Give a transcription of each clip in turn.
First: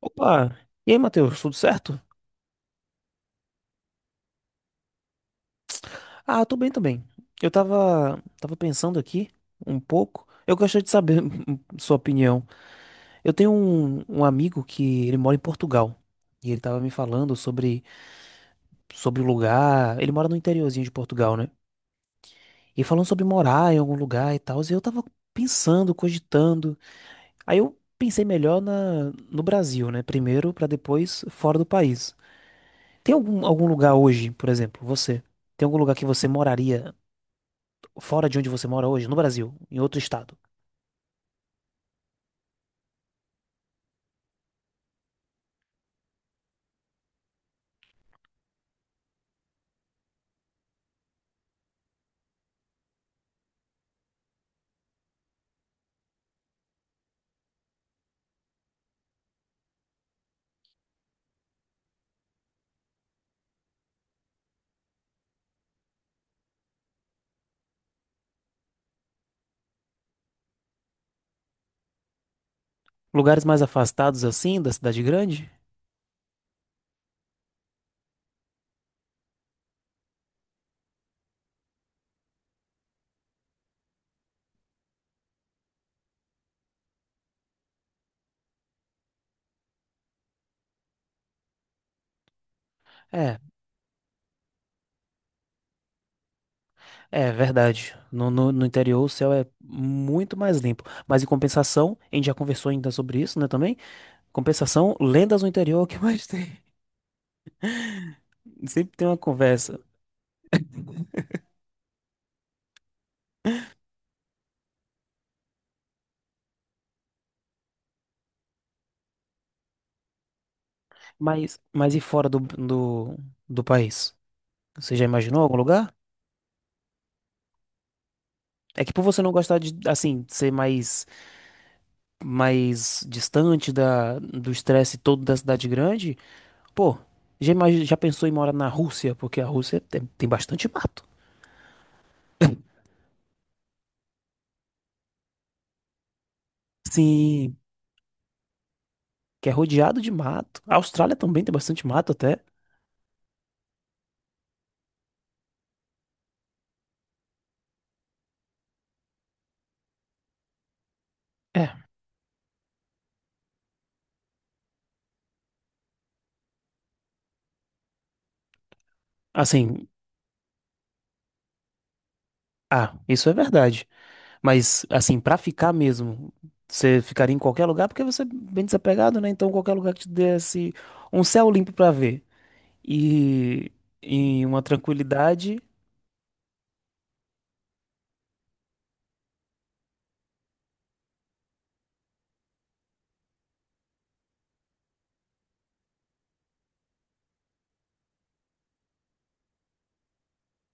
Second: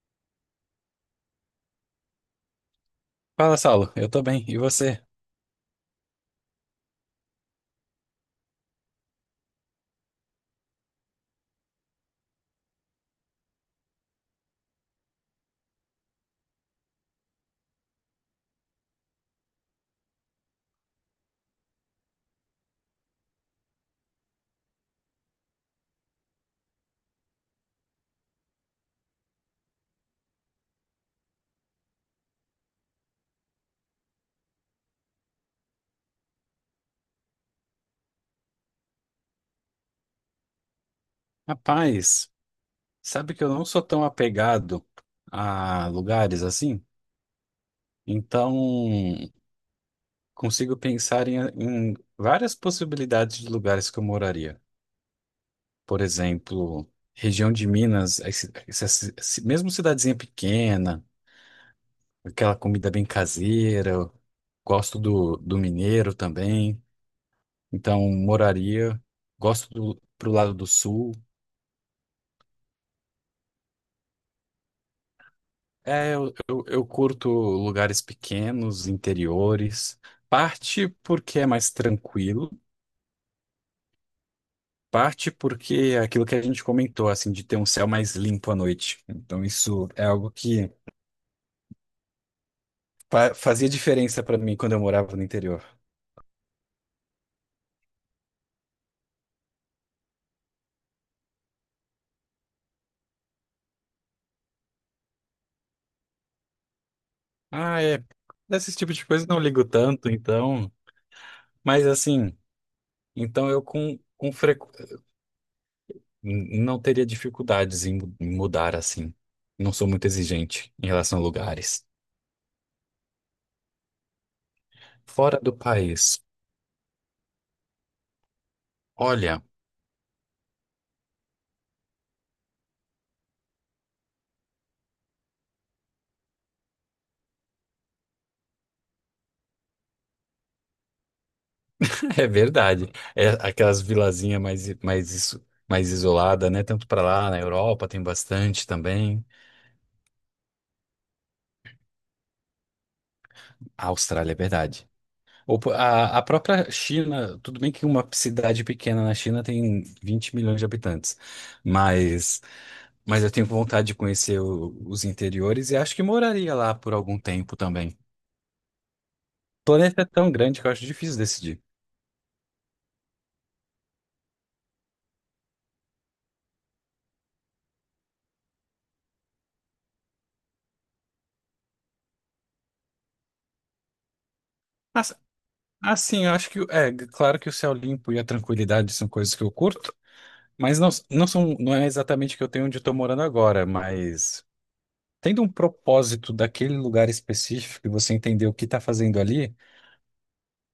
Opa! E aí, Matheus, tudo certo? Fala, Saulo. Eu tô bem. E você? Ah, tô bem também. Eu tava pensando aqui um pouco. Eu gostaria de saber sua opinião. Eu tenho um amigo que ele mora em Portugal. E ele tava me falando sobre o lugar. Ele mora no interiorzinho de Portugal, né? E falando sobre morar em algum lugar e tal. E eu tava pensando, cogitando. Aí eu pensei melhor no Brasil, né? Primeiro, pra depois fora do país. Tem algum lugar hoje, por exemplo, você? Tem algum lugar que você moraria fora de onde você mora hoje, no Brasil, em outro estado. Rapaz, sabe que eu não sou tão apegado a lugares assim? Então, consigo pensar em várias possibilidades de lugares que eu moraria. Por exemplo, região de Minas, mesmo cidadezinha pequena, aquela comida bem caseira. Eu Gosto do mineiro também. Então, moraria. Gosto do, pro lado do sul. Lugares mais afastados assim da cidade grande? É, eu curto lugares pequenos, interiores, parte porque é mais tranquilo, parte porque é aquilo que a gente comentou, assim, de ter um céu mais limpo à noite. Então, isso é algo que É, fazia diferença para mim quando eu morava no interior. é verdade. No interior o céu é muito mais limpo. Mas em compensação, a gente já conversou ainda sobre isso, né, também? Compensação, lendas no interior, o que mais tem? Ah, é. Desse tipo Sempre de tem uma coisa eu não ligo conversa. tanto, então. Mas, assim, então eu não teria dificuldades em em mudar, assim. Não sou muito exigente em relação a Mas, lugares. mas e fora do país? Você já Fora imaginou do algum lugar? país. É que por você não Olha. gostar de, assim, ser mais distante do estresse todo da cidade grande. Pô, já pensou em morar na Rússia? Porque a Rússia tem bastante mato. É verdade. É aquelas vilazinhas mais isolada, né? Tanto para lá, na Sim, Europa tem bastante também. que é rodeado de mato. A Austrália também tem bastante mato até. A Austrália, é verdade. Ou A própria China, tudo bem que uma cidade pequena na China tem 20 milhões de habitantes, É, mas, mas eu tenho vontade de conhecer os interiores e acho que moraria lá por algum tempo também. O assim, planeta é tão grande que eu acho difícil decidir. ah, isso é verdade. Mas, assim, pra ficar mesmo, você ficaria em qualquer lugar porque você é bem desapegado, né? Então, qualquer lugar que te desse um céu limpo pra ver e uma Mas, tranquilidade. assim, eu acho que, é, claro que o céu limpo e a tranquilidade são coisas que eu curto, mas não é exatamente que eu tenho onde eu tô morando agora, mas tendo um propósito daquele lugar específico e você entender o que está fazendo ali,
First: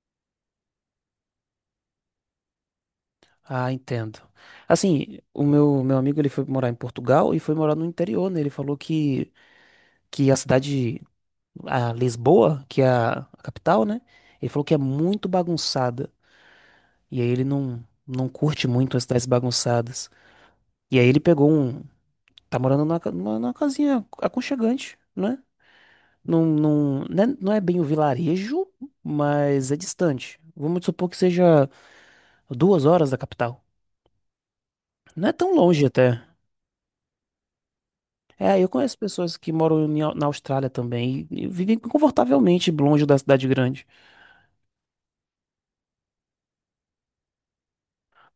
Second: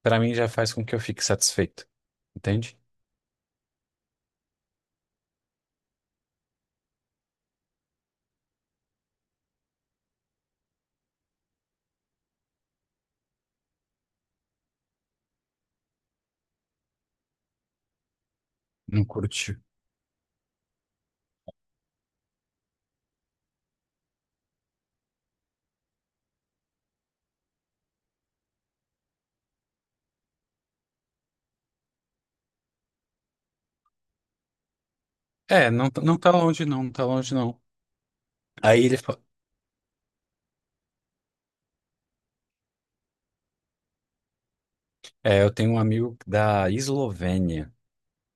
para mim já faz com que eu fique satisfeito, entende? Ah, entendo. Assim, o meu amigo ele foi morar em Portugal e foi morar no interior, né? Ele falou que a cidade, a Lisboa, que é a capital, né? Ele falou que é muito bagunçada. E aí ele não curte muito as Não cidades curte. bagunçadas. E aí ele pegou um. Tá morando numa casinha aconchegante, né? Não, né, não é bem o vilarejo, mas é distante. Vamos supor que seja 2 horas da capital. Não é tão É, longe não, não até. tá longe não, não tá longe não. É, eu Aí ele conheço fa- pessoas que moram na Austrália também e vivem confortavelmente longe da cidade grande. é, eu tenho um amigo da Eslovênia,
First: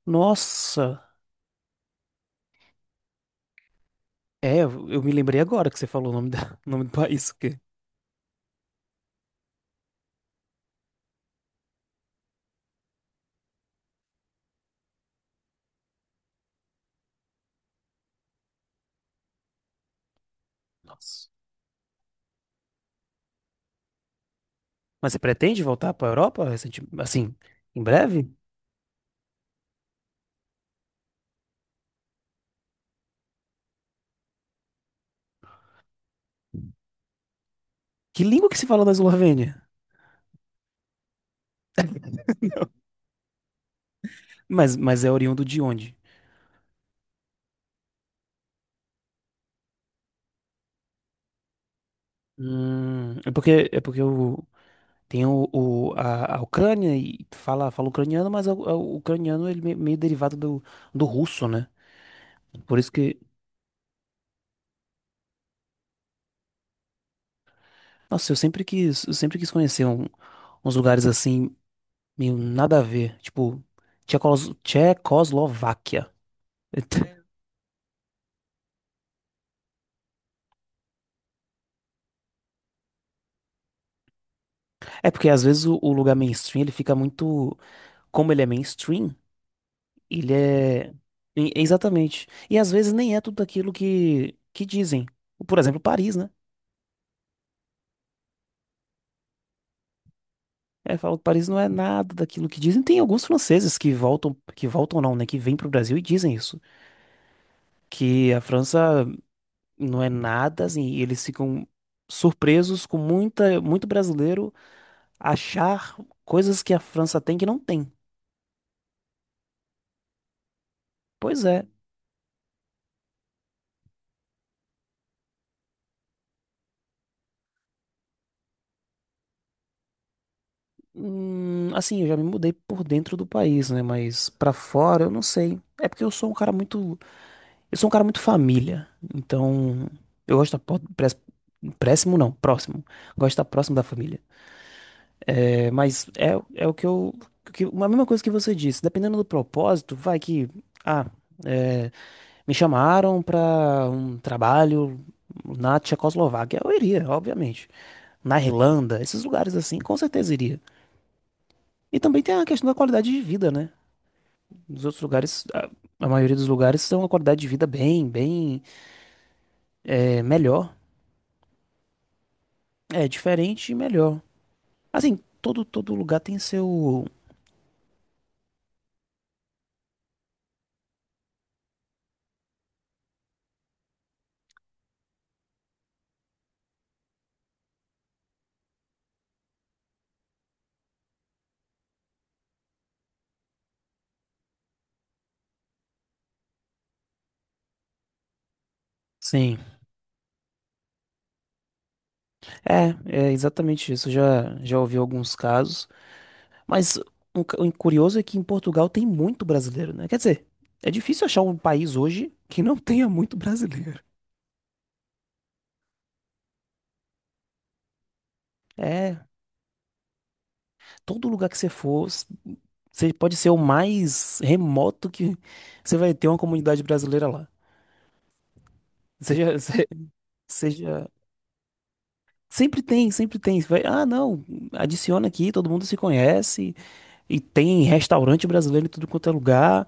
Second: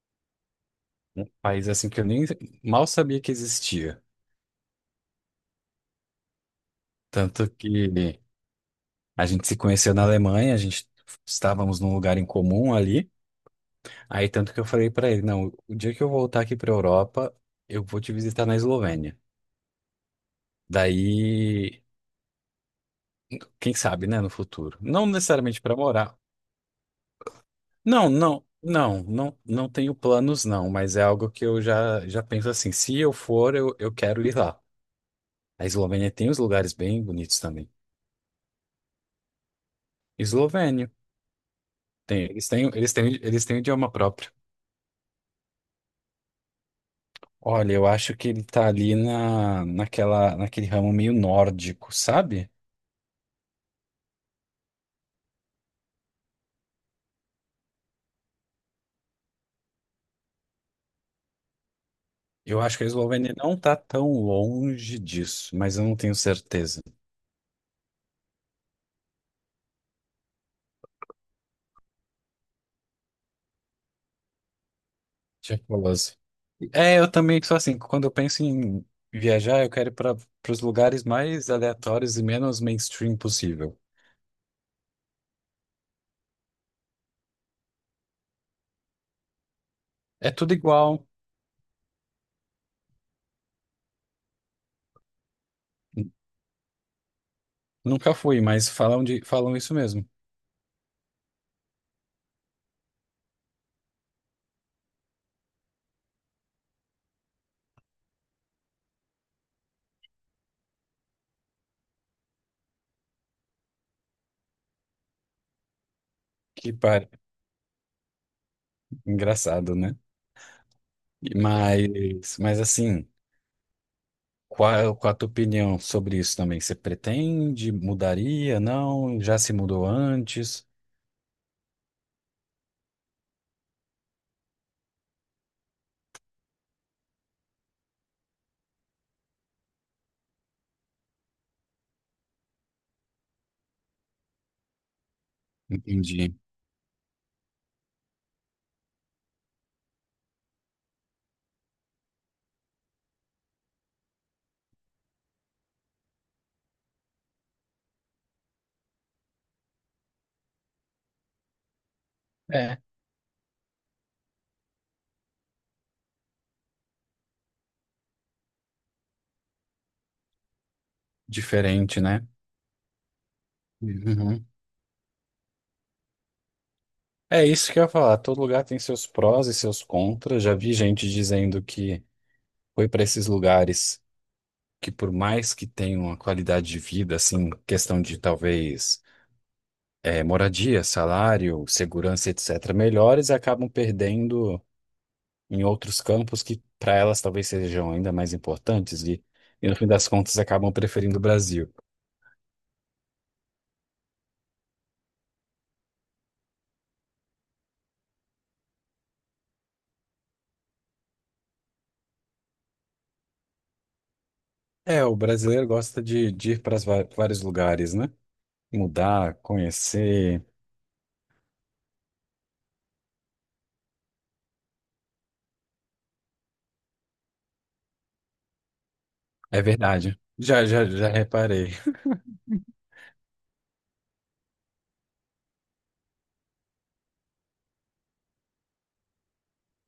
Nossa, um país assim que eu nem mal sabia que existia. é, eu me lembrei agora que você falou o nome, da, o nome do país. O Tanto quê? que a gente se conheceu na Alemanha, a gente estávamos num lugar em comum ali. Aí tanto que eu falei pra ele, não, o dia que eu voltar aqui pra Europa, eu vou te visitar na Eslovênia. Nossa. Daí, quem sabe, né, no futuro. Não Mas você necessariamente pretende pra voltar para a morar. Europa recente, assim, em breve? Não tenho planos não, mas é algo que eu já já penso assim, se eu for, eu quero ir lá. A Eslovênia tem uns lugares bem bonitos também. Que língua que se fala na Eslovênia? Eslovênio, tem, eles têm idioma próprio. Mas é oriundo de onde? Olha, eu acho que ele tá ali naquele ramo meio nórdico, sabe? É porque eu tenho a Ucrânia e fala ucraniano, mas o ucraniano ele meio derivado do russo, né? Eu Por acho que a isso que, Eslovênia não tá tão longe disso, mas eu não tenho certeza. nossa, eu sempre quis conhecer uns lugares assim meio nada a ver, tipo Tchecos, Tchecoslováquia. Tchecoloslováquia. É, eu também sou assim, quando eu penso em viajar, eu quero ir para os lugares mais aleatórios e menos mainstream possível. É porque às vezes o lugar mainstream ele fica muito. Como ele é mainstream, É ele tudo é. igual. Exatamente. E às vezes nem é tudo aquilo que dizem. Por exemplo, N- Paris, né? Nunca fui, mas falam isso mesmo. É, falam que Paris não é nada daquilo que dizem. Tem alguns franceses que voltam não, né? Que vêm pro Brasil e dizem isso. Que a França não é nada, assim, e eles ficam surpresos com muito brasileiro achar coisas Que que a par... França tem que não tem. engraçado, né? Pois é. Mas assim, qual a tua opinião sobre isso também? Você pretende? Mudaria? Não? Já se mudou antes? Assim, eu já me mudei por dentro do país, né? Mas pra fora eu não sei. É porque eu sou um cara muito, eu sou um cara muito família. Então, eu gosto de estar próximo, não, próximo. Gosto de estar próximo da família. É, mas Entendi. é o que a mesma coisa que você disse. Dependendo do propósito, vai que, ah, é, me chamaram pra um trabalho na Tchecoslováquia, eu iria, obviamente. Na Irlanda, esses lugares assim, com certeza iria. E também tem a questão da É, qualidade de vida, né? Nos outros lugares, a maioria dos lugares tem uma qualidade de vida bem, é, melhor. diferente, né? É diferente e melhor. Uhum. Assim, todo lugar tem seu. É isso que eu ia falar. Todo lugar tem seus prós e seus contras. Já vi gente dizendo que foi para esses lugares que, por mais que tenham uma qualidade de vida, assim, questão de talvez é, moradia, salário, segurança, etc., melhores, acabam perdendo em outros campos que para elas talvez sejam ainda mais importantes Sim, e no fim das contas acabam preferindo o Brasil. é, é exatamente isso. Eu já ouvi alguns casos, mas o curioso é que em Portugal tem muito brasileiro, né? Quer dizer, é difícil achar um país hoje que não tenha muito brasileiro. É, o brasileiro gosta de ir para vários lugares, né? É, Mudar, conhecer. todo lugar que você for, você pode ser o mais remoto que você vai ter uma comunidade brasileira lá. Seja, É se- verdade. Seja Já reparei. Sempre tem, sempre tem. Você vai, ah, não, adiciona aqui, todo mundo se conhece. E tem restaurante brasileiro em tudo quanto é lugar.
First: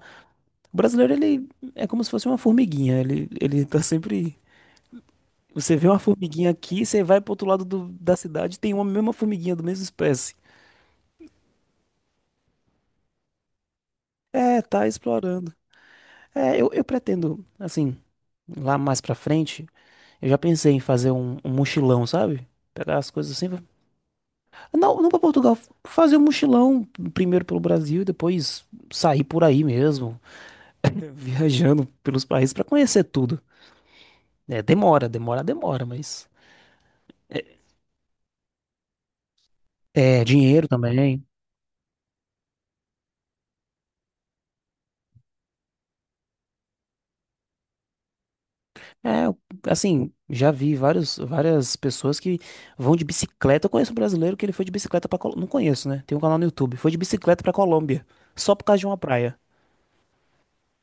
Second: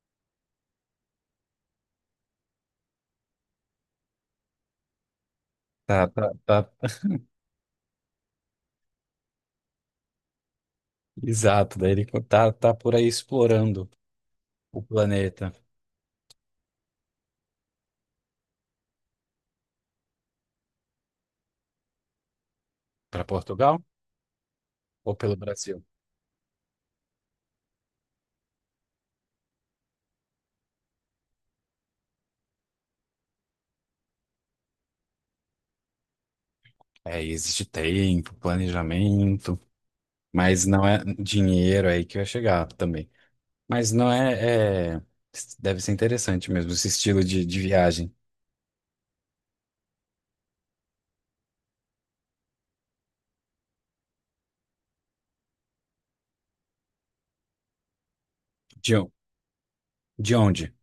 O brasileiro, ele é como se fosse uma formiguinha. Ele tá sempre. Você vê uma formiguinha Tá. aqui, você vai pro outro lado da cidade, tem uma mesma formiguinha, do mesmo espécie. Exato. Daí ele tá por aí explorando É, o tá planeta. explorando. É, eu pretendo, assim, lá mais pra frente, eu já pensei em fazer um mochilão, sabe? Pegar as Para coisas assim, Portugal não, não ou para pelo Portugal, Brasil? fazer um mochilão primeiro pelo Brasil e depois sair por aí mesmo, viajando pelos países para conhecer tudo. É, demora, mas É, é, existe tempo, planejamento, é, mas dinheiro não é também. dinheiro aí que vai chegar também. Mas não é, deve ser interessante mesmo esse estilo de viagem. É, assim, já vi várias pessoas que vão de bicicleta. Eu conheço um brasileiro que ele foi de bicicleta para Colômbia. Não conheço, né? Tem um canal no YouTube. Foi de bicicleta para Colômbia, só por causa de De, uma on- praia. de onde?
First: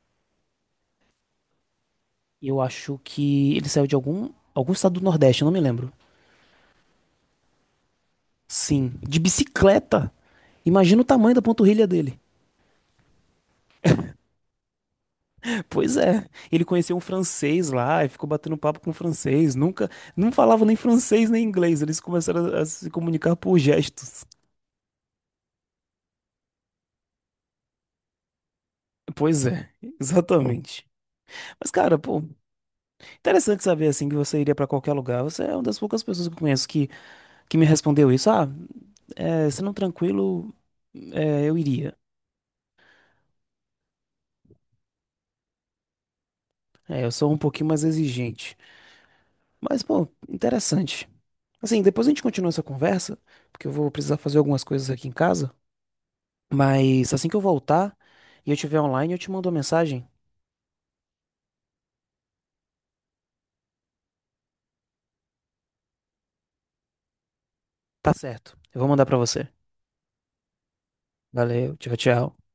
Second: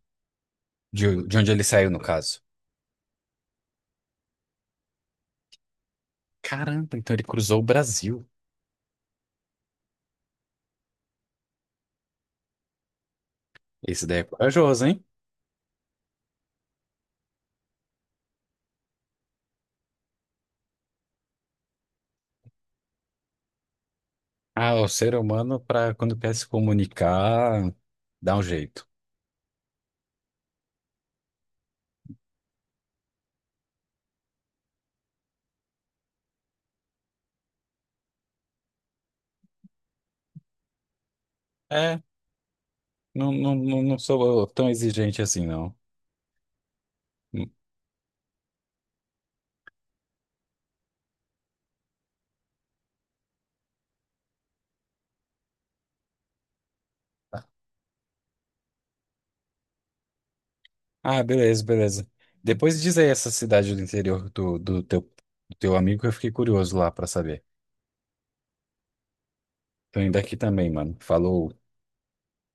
De onde ele saiu, no caso? Eu acho que ele saiu de algum estado do Nordeste, eu não me lembro. Caramba, então ele cruzou o Brasil. Sim, de bicicleta. Imagina o tamanho da panturrilha dele. Esse daí é corajoso, hein? Pois é, ele conheceu um francês lá e ficou batendo papo com o francês. Nunca, não falava nem francês nem inglês. Eles começaram a se comunicar por gestos. Ah, o ser humano, para quando quer se comunicar, dá um jeito. Pois é, exatamente. Mas cara, pô, interessante saber assim que você iria pra qualquer lugar. Você é uma das poucas pessoas que eu conheço que me respondeu isso. Ah, é, sendo tranquilo, é, eu iria. É, não sou tão exigente assim, não. É, eu sou um pouquinho mais exigente. Mas pô, interessante. Assim, depois a gente continua essa conversa, porque eu vou precisar fazer algumas coisas aqui em casa. Mas assim que eu voltar e eu estiver online, eu te mando uma mensagem. Ah, beleza, beleza. Depois diz aí essa cidade do interior do teu amigo que eu fiquei curioso lá pra saber. Tá certo. Eu vou mandar pra você. Tô indo aqui também, mano. Falou. Valeu, tchau, tchau.